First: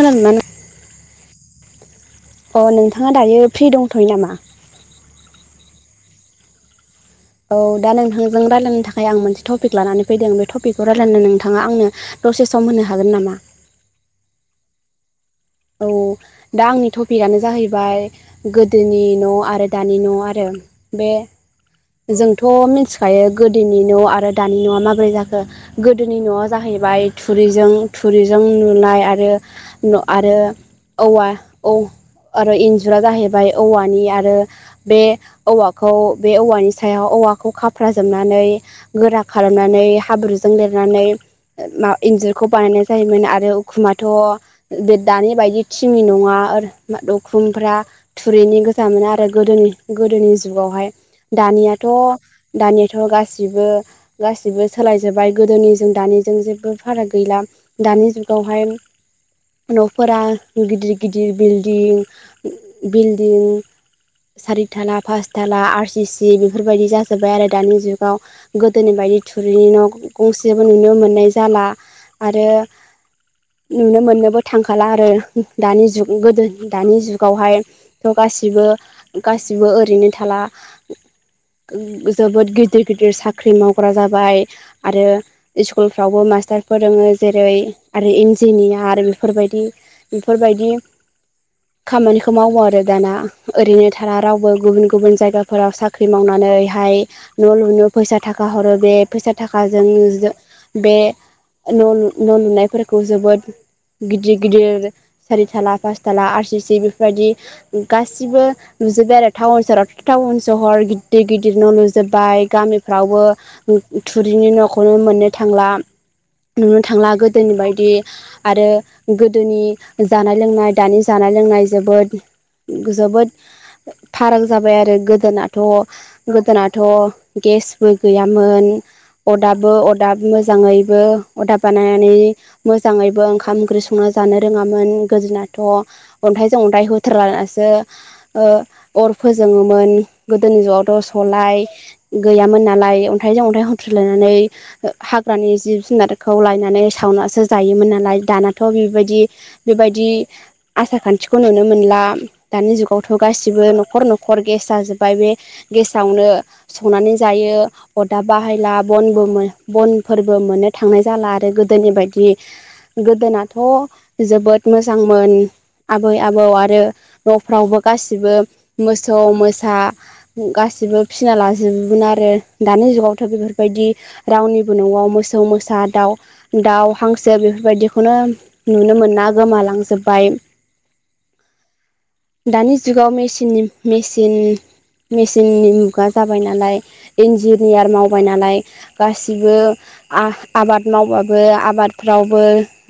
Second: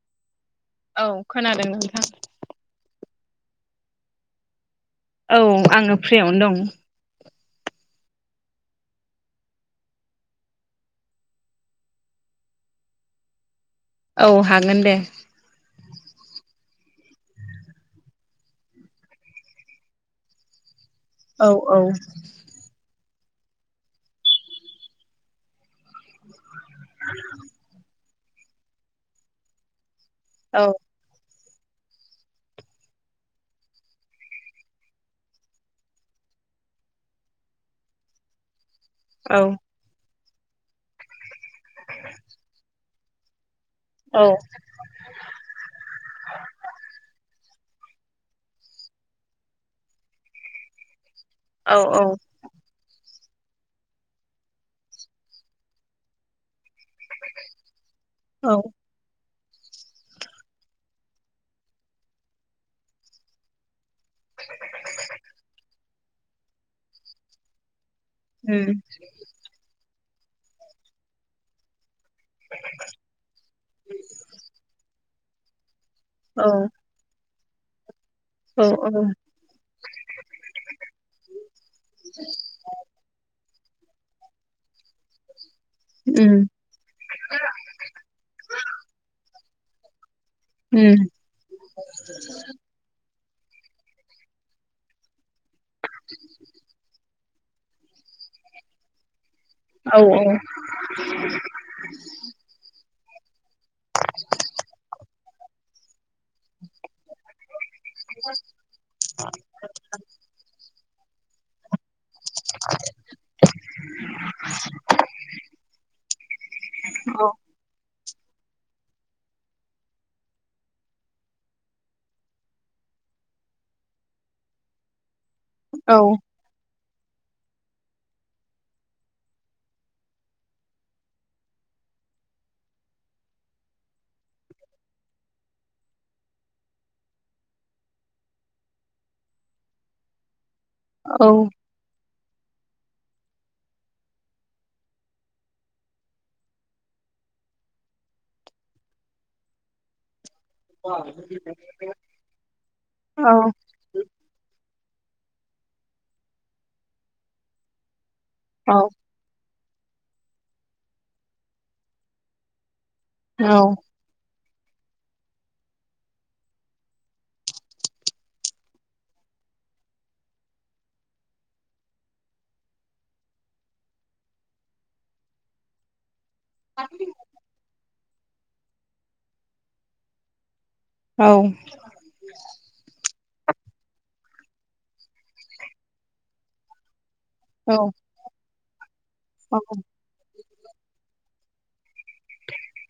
खोनादोंना नों औ खोनादों नोंथां । अ नोंथाङा दायो फ्रि दंथयो नामा? औ आंङो फ्रियावनो दं । औ दा नोंथांजों रायलायनो थाखाय आं मोनसे थफिग लानानै फैदों बे थफिगखौ रायलायनो नोंथाङा आंनो दसे सम होनो हागोन नामा? औ हागोनदे। औ दा आंनि थफिगआनो जाहैबाय गोदोनि न' आरो दानि न' आरो। बे औ औ जोंथ' मिनथि खायो गोदोनि न' आरो दानि न'आ माबोरै जाखो गोदोनि न'आ जाहैबाय थुरिजों। थुरिजों लुनाय आरो न आरो औ औवा औ। आरो इन्जुरा जाहैबाय औवानि आरो बे औवाखौ बे औवानि सायाव औ औवाखौ खाफ्राजोबनानै। गोरा औ खालामनानै हाब्रुजों लेरनानै ओ मा इन्जुरखौ बानायनाय जायोमोन आरो। खुमाथ'। ओ बे दानि बायदि थिंनि नङा ओर मा उखुमफ्रा थुरिनि गोजामोन आरो गोदोनि नि गोदोनि जुगावहाय औ दनियाथ' दानियाथ' गासिबो बो गासिबो सोलायजोबाय गोदोनिजों दानिजों जेबबो। फाराग गैला दानि औ जुगावहाय। न' फोरा गिदिर गिदिर बिल्डिं बिल्डिं। सारिथाला फासथाला आर सि सि बेफोरबायदि जाजोबबायआरो दानि जुगाव उम गोदोनि बायदि थुरिनि न' गंसेबो नुनो मोननायजाला आरो नुनो मोननोबो। दानिजुग औ गोदो दानि जुगावहाय। थ' औ गासिबो गासिबो ओरैनो थाला। गो जोबोद गिदिर गिदिर साख्रिमावग्रा जाबाय आरो। इसकलफ्रावबो उम मास्टार फोरोङो जेरै आरो इन्जिनियार बेफोरबायदि। बिफोरबायदि उम खामानिखौ मावोआरो दाना। ओरैनो थाला रावबो गुबुन गुबुन जायगाफोराव साख्रि मावनानै हाय। न' लुनो फैसा थाखाहरो बे फैसा थाखाजों औ जो बे ओह न'न'लुनायफोरखौ जोबोद। गिदिर गिदिर सारिथाला फासथा आर सि सि बेफोरबायदि। गासिबो नुजोब्बायआरो टावन सेरावथ' टावन सहर गिदिर गिदिर न' लुजो जोबबाय गामिफ्रावबो थुरिनि न'खौनो मोननोथांला। नुनोथांला औ गोदोनि बायदि आरो। गोदोनि जानाय लोंनाय दानि जानाय लोंनाय जोबोद। जोबोद फाराग जाबायआरो औ गोदोनाथ'गोदोनाथ' थ' गेसबो गैयामोन। अदाबो अदाब मोजाङैबो अदाब बानायनानै मोजाङैबो ओंखाम। ओंख्रि संनाजानो रोङामोन गोदोनाथ' अन्थाइजों अन्थाइ होथारलायनासो अर फोजोङोमोन गोदोनि जुगावथ' औ सलाय। गैयामोननालाय अन्थाइजों अन्थाइ हथ्रोदलायनानै ओह हाग्रानि जिब जुनारखौ लायनानै साव सावनासो जायोमोन नालाय दानाथ' बेबायदि बेबायदि। औ आसार खान्थिखौ औ औ नुनोमोनला दानि जुगावथ' गासिबो नखर नखर गेस जाजोब बाय बे गेसावनो संनानैजायो अदाब बाहायला बनबो मोन बन फोरबो मोनो थांनाय जालाआरो गोदोनि बायदि गोदोनाथ' जोबोद। मोजां मोन। आबै आबौ आरो न'फ्रावबो गासिबो मोसौ मोसा गासै [unintelligible] फिसिना लाजोबोमोन आरो दानि जुगावथ' बेफोरबायदि रावनिबो न'आव मोसौ मोसा [unintelligible] दाव हांसो बेफोरबायदिखौनो नुनो मोना गोमालांजोब्बाय [unintelligible] दानि जुगाव मेसें [unintelligible] मेचिन मेचिननि मुगा जाबाय नालाय। इन्जिनियार मावबाय नालाय गासिबो आ आबाद मावबाबो आबादफ्रावबो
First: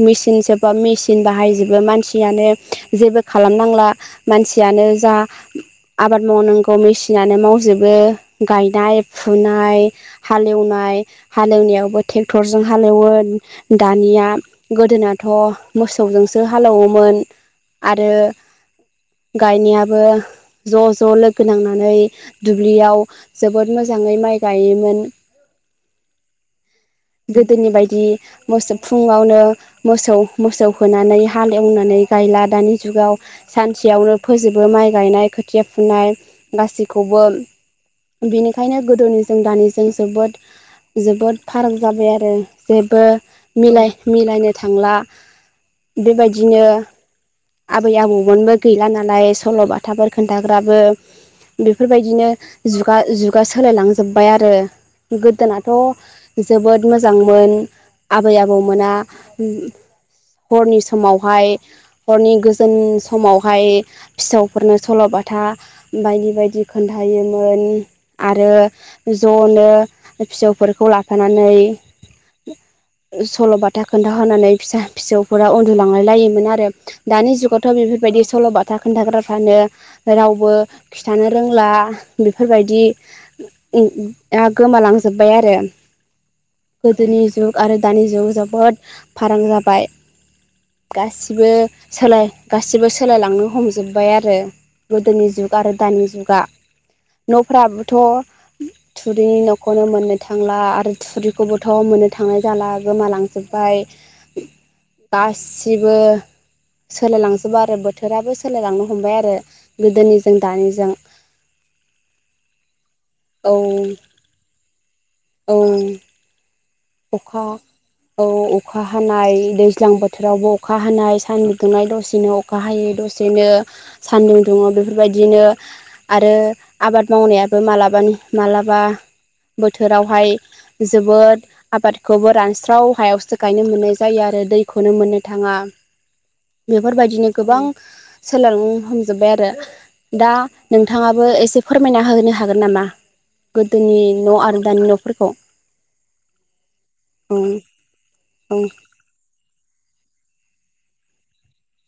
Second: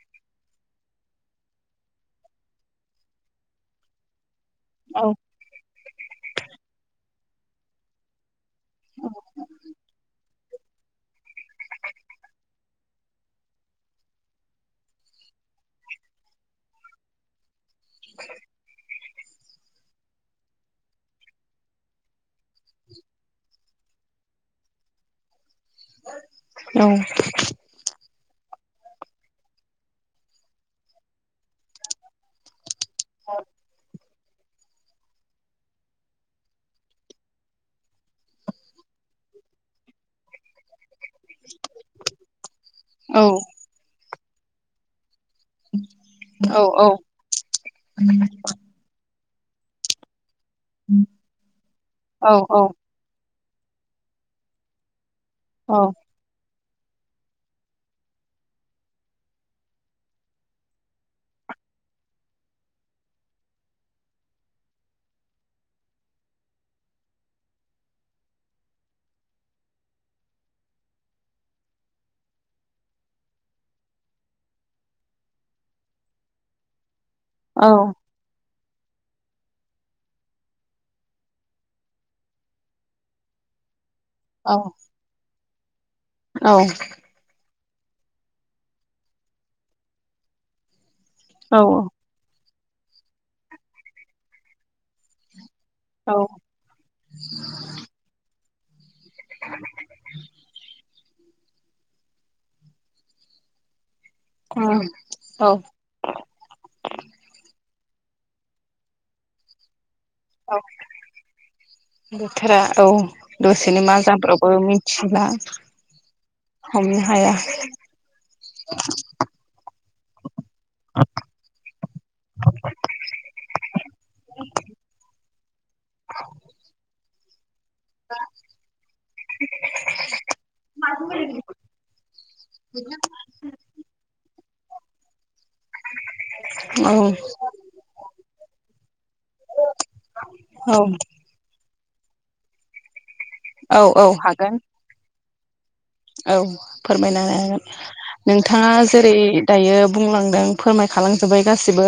मेसें [unintelligible] मेसिन बाहायजोबो मानसियानो जेबो खालामनांला मानसियानो जा औ आबाद मावनांगौ मेसिनानो मावजोबो गायनाय फुनाय हालेवनाय हालेवनायावबो टेक्टर हालौवो दानिया गोदोना थ' मोसौजोंसो हालौवोमोन आरो गायनायाबो ज' ज' लोगो नांनानै दुब्लियाव जोबोद मोजाङै माइ गायोमोन गोदोनि बायदि मोसो फुङावनो मोसौ मोसौ होनानै हाल एवनानै गायला दानि जुगाव सानसेयावनो फोजोबो माइ गायनाय खोथिया फुनाय गासैखौबो बेनिखायनो गोदोनिजों दानिजों जोबोद जोबोद फाराग जाबाय आरो जेबो मिलाय मिलायनो थांला बेबायदिनो आबै आबौमोनबो गैला नालाय सल'बाथाफोर खोन्थाग्राबो बेफोरबायदिनो जुगा जुगा सोलायलांजोब्बाय आरो गोदोनाथ' जोबोद मोजांमोन आबै आबौमोना ओम हरनि समावहाय हरनि गोजोन समावहाय फिसौफोरनो सल'बा बाथा बायदि बायदि खोनथायोमोन आरो ज'नो फिसौफोरखौ लाफानानै सल'बाथा खोन्थाहोनानै फिसा फिसौफोरा उन्दुलांलाय लायोमोन आरो दानि जुगावथ' बेफोरबायदि सल'बाथ था खोन्थाग्राफ्रानो रावबो खिथानो रोंला बेफोरबायदि [unintelligible] गोमालांजोबबाय आरो गोदोनि जुग आरो दानि जुग जोबोद फाराग जाबाय गासिबो सोलाय गासिबो सोलायलांनो हमजोब्बाय आरो गोदोनि जुग आरो दानि जुगा न'फ्राबोथ' थुरिनि न'खौनो मोननो थांला आरो थुरिखौबोथ' मोननो थांनाय जाला गोमालांजोब बाय औ गासिबो सोलायलांजोबो आरो बो थोराबो सोलायलांनो हमबाय आरो गोदोनिजों औ दानिजों बोथोरा औ औ दसेनि मा जाब्र'बो मिन्थि औ हाया अखा औ अखा हानाय दैज्लां बोथोरावबो अखा हानाय सानदुं दुंनाय दसेनो अखा हायो दसेनो सानदुं दुङो बेफोरबायदिनो आरो आबाद मावनाया बो मालाबानि मालाबा बोथोरावहाय जोबोद आबादखौबो रानस्राव हायावसो गायनो मोननाय जायो आरो दैखौनो मोननो थाङा औ बेफोरबायदिनो गोबां सोलों हमजोब्बाय आरो दा औ नोंथाङाबो एसे फोरमायना होनो हागोन नामा औ गोदोनि औ न' हागोन आरो दानि न'फोरखौ औ फोरमायना औ होनो हागोन औ नोंथाङा जेरै- दायो बुंलांदों फोरमायखालांजोब्बाय गासिबो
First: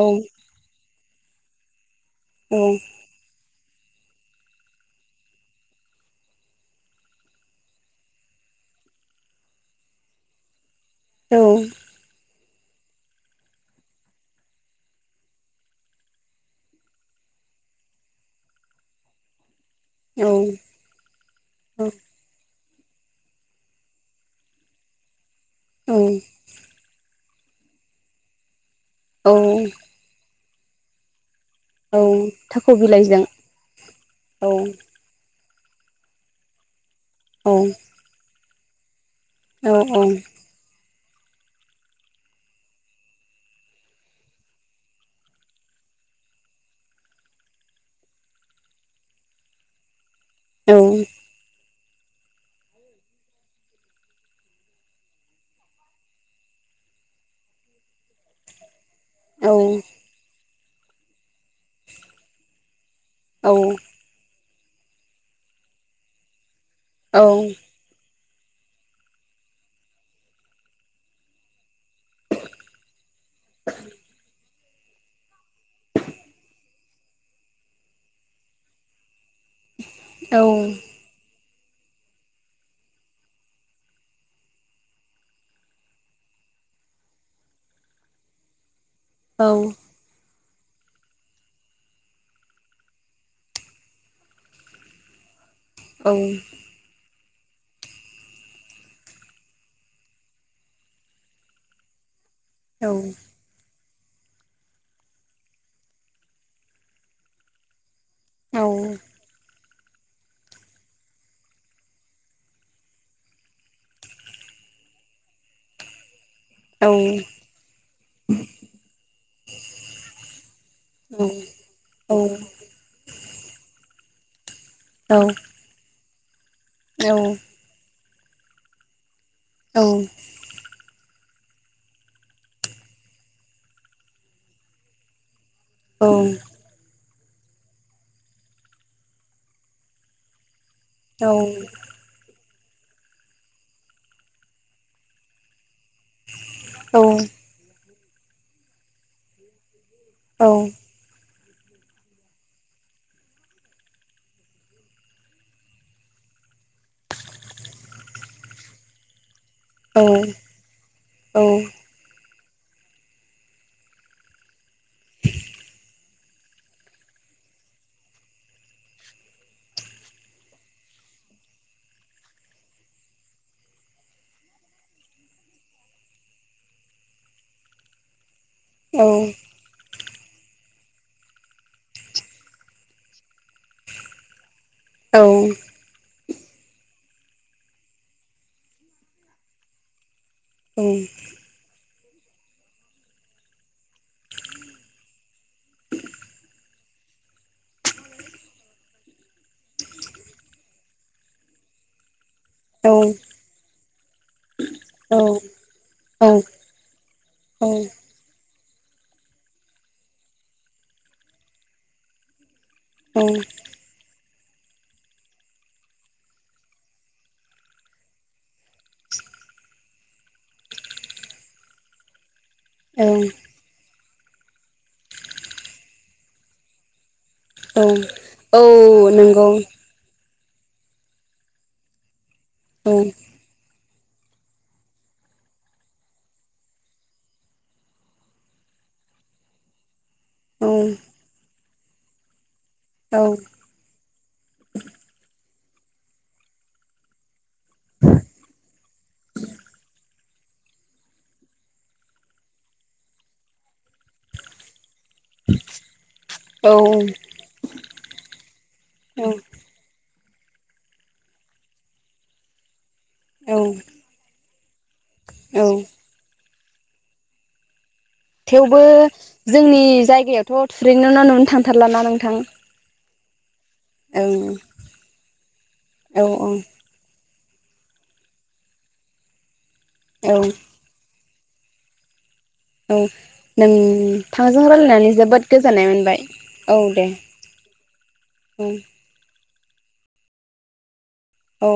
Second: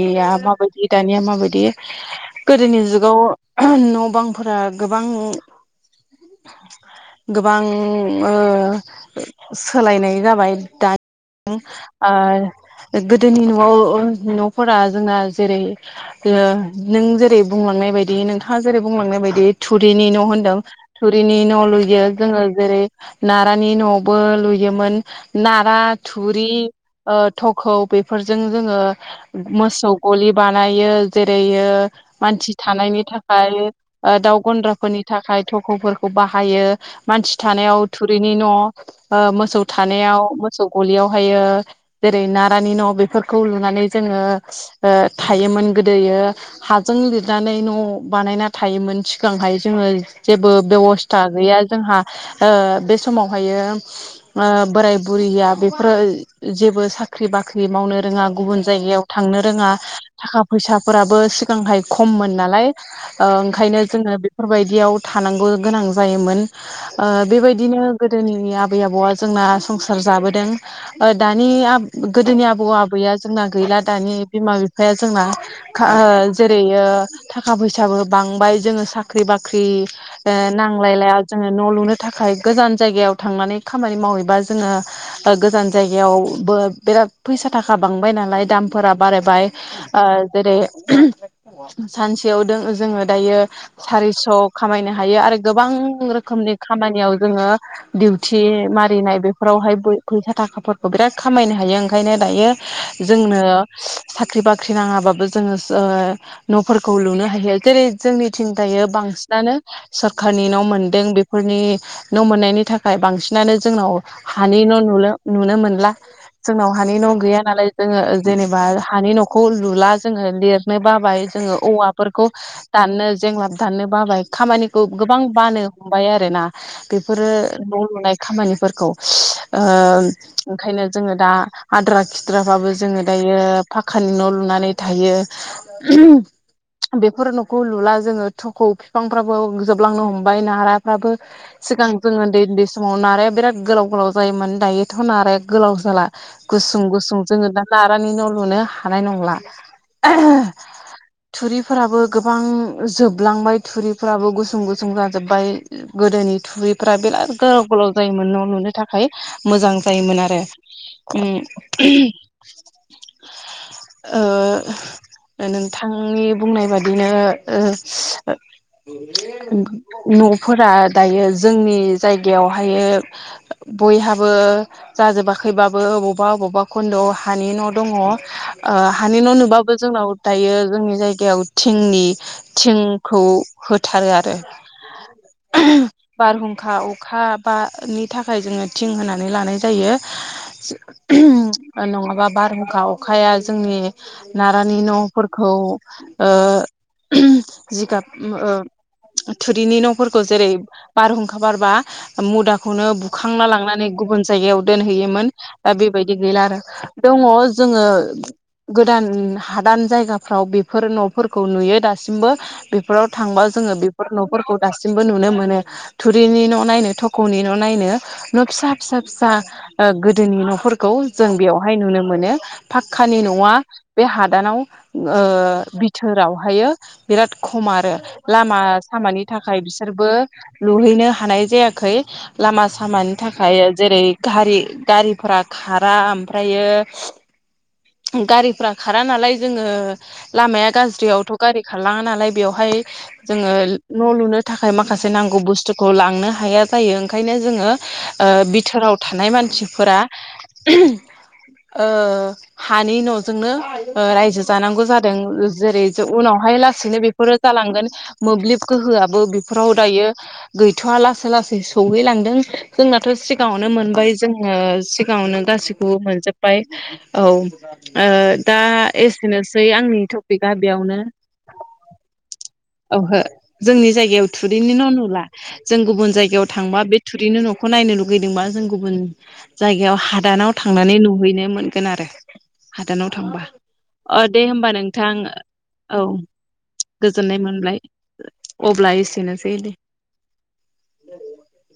औ माबायदि दानिया माबायदि गोदोनि जुगाव [unintelligible] न' बांफोरा गोबां गोबां ओ सोलायनाय जाबाय औ दानि ओ गोदोनि न'आव न'फोरा जोंना जेरै- ओ नों जेरै- बुं लांनाय बायदि नोंथाङा जेरै- बुंलांनाय बायदि थुरिनि न' होनदों औ थुरिनि न' लुयो जोङो जेरै- नारानि न'आवबो लुयोमोन नारा औ थुरि ओ थ'खौ बेफोरजों जोङो औ मोसौ गलि बानायो जे औ [unintelligible] मानसि थाख' थानायनि बिलाइजों थाखाय ओ दाउ औ गन्द्राफोरनि थाखाय थख'फोरखौ बाहायो मानसि औ थानायाव थुरिनि न' ओ मोसौ औ थानायाव मोसौ गलियाव ओमफायो जेरै नारानि न' बेफोरखौ लुनानै जोङो ओ थायोमोन गोदोयो हाजों लिरनानै न' बानायना थायोमोन सिगांहाय जोङो। जेबो औ बेबस्था गैया जोंहा ओ बे समावहायो ओ बोराय बुरैया बेफोरो जेबो साख्रि बाख्रि माव नो रोङा गुबुन जायगायाव थांनो औ रोङा थाखा फैसा फोराबो मोजांहाय खममोन नालाय ओ औ ओंखायनो जोङो बेफोरबायदियाव थांनांगौ गोनां जायोमोन ओ औ बेबायदि गोदोनि आबै आबौआ जोंना संसार जाबोदों। ओ दानि गोदोनि आबौ आबैया जोंना गैला दानि बिमा बिफाया जोंना ओ जेरैयो थाखा फैसाबो बांबाय जोङो साख ख्रि बाख्रि नांलायलाया जोङो न' लुनो थाखाय गोजान जायगायाव थांनानै खामानि मावैबा जोङो गोजान जायगायावबो बिराद फैसा फैसा थाखा बांबाय नालाय दामफोरा बारायबाय ओ जेरै सानसेयाव जोङो दायो सारिस' खामायनो हायो। आरो गोबां रोखोमनि खामानियाव जोङो दिउथि मारिनाय बेफोरावहाय फैसा थाखाफोरखौ बिराद खामायनो हायो। ओंखायनो दायो जोंनो साख्रि बाख्रि नाङाबाबो जोङो सो न'फोरखौ लुनो हायो जेरै जोंनिथिं दायो बांसिनानो सोरखारनि न' मोनदों बेफोरनि न' मोननायनि थाखाय बांसिनानो जोंनाव हानि न' नु नुनो मोनला। जोंनाव हानि न' गैया नालाय जोङो जेनेबा हानि न'खौ लुला जोङो लिरनो बाबाय औवाफोरखौ दाननो जेंलाब दाननो बाबाय खामानिखौ गोबां बानो हमबाय आरो ना बेफोरो न' लुनाय खामानिफोरखौ ओ औ औ ओंखायनो जोङो दा आद्रा खिद्राबाबो जोङो दायो फाखानि न' लुनानै थायो। बे फोर न'खौ लुला जोङो थख' बिफांफ्राबो जोबलांनो हमबाय नाराफ्राबो सिगां जोङो उन्दै उन्दै समाव नाराया बिराद गोलाव गोलाव जायोमोन दायोथ' नाराया गोलाव जाला गुसुं गुसुं जोङो दा नारानि न' लुनो हानाय नंला। आ थुरिफोराबो गोबां जोबलांबाय थुरिफोराबो गुसुं गुसुं जाजोब्बाय गोदोनि थुरिफ्रा बिराद गोलाव गोलाव जायोमोन न' लुनो थाखाय मोजां जायोमोन आरो ।उ ओ नोंथांनि बुंनाय बादिनो ओ न'फोरा दायो जोंनि जायगायावहायो बयहाबो जाजोबाखैबाबो बबावबा बबेबा खन्द'आव हानि न' दङ हानि न' नुबाबो जोंनाव दायो जोंनि जायगायाव थिंनि थिंखौ होथारो आरो औ। बारहुंखा अखा बानि थाखाय जोङो थिं होनानै लानाय जायो। नङाबा बारहुंखा अखाया जोंनि नारानि न' खौ जिगाब थुरिनि न'फोरखौ जेरै बारहुंखा बारबा मुदाखौनो बुखांना लांनानै गुबुन जायगायाव दोनहैयोमोन दा बेबायदि गैला आरो दङ जोङो गोदान हादान जायगाफ्राव बेफोर न'फोरखौ नुयो दासिमबो बेफोराव थांबा जोङो बेफोर न'फोरखौ दासिमबो नुनो मोनो थुरिनि न' नायनो थख'नि न' नायनो न' फिसा फिसा फिसा गोदोनि न'फोरखौ जों बेयावहाय नुनो मोनो फाखकानि नङा बे हादानाव ओ बिथोरावहायो बिराद खम आरो लामा सामानि नंगौ थाखाय बिसोरबो लुहैनो हानाय जायाखै लामा औ सामानि थाखाय जेरै गारि गारिफोरा खारा ओमफ्रायो गारिफ्रा खारा नालाय जोङो औ लामाया गाज्रियावथ' गारि खारलाङा नालाय बेवहाय जोङो न' लुनो थाखाय माखासे नांगौ बुस्थुखौ लांनो हाया जायो ओंखायनो जोङो बिथोराव थानाय मानसिफोरा [unintelligible] [inaudible] ओ हानि न'जोंनो ओ रायजो जानांगौ जादों जादों जेरै उनावहाय लासैनो बेफोरो जालांगोन मोब्लिब गोहोआबो बेफोराव दायो गैथ'वा लासै लासै सहैलांदों जोंनाथ' औ सिगाङावनो मोनबाय जोङो सिगाङावनो औ गासैखौबो मोनजोब औ ओ दा थेवबो एसेनोसै जोंनि आंनि टपिकआ जायगायावथ' बेयावनो थुरिनो न' नुनो थांथारलाना नोंथां ओहो जोंनि जायगायाव ओं थुरिनि न' नुला जों गुबुन औ जायगायाव थांबा बे थुरिनि न'खौ नायनो लुगैदोंबा जों गुबुन जायगायाव औ हादानाव थांनानै नुहैनो मोनगोन आरो औ हादानाव थांबा नों अ दे थांजों होमबा रायलायनानै नोंथां जोबोद गोजोननाय औ मोनबाय औ दे गोजोननाय अब्ला एसेनोसै दे औ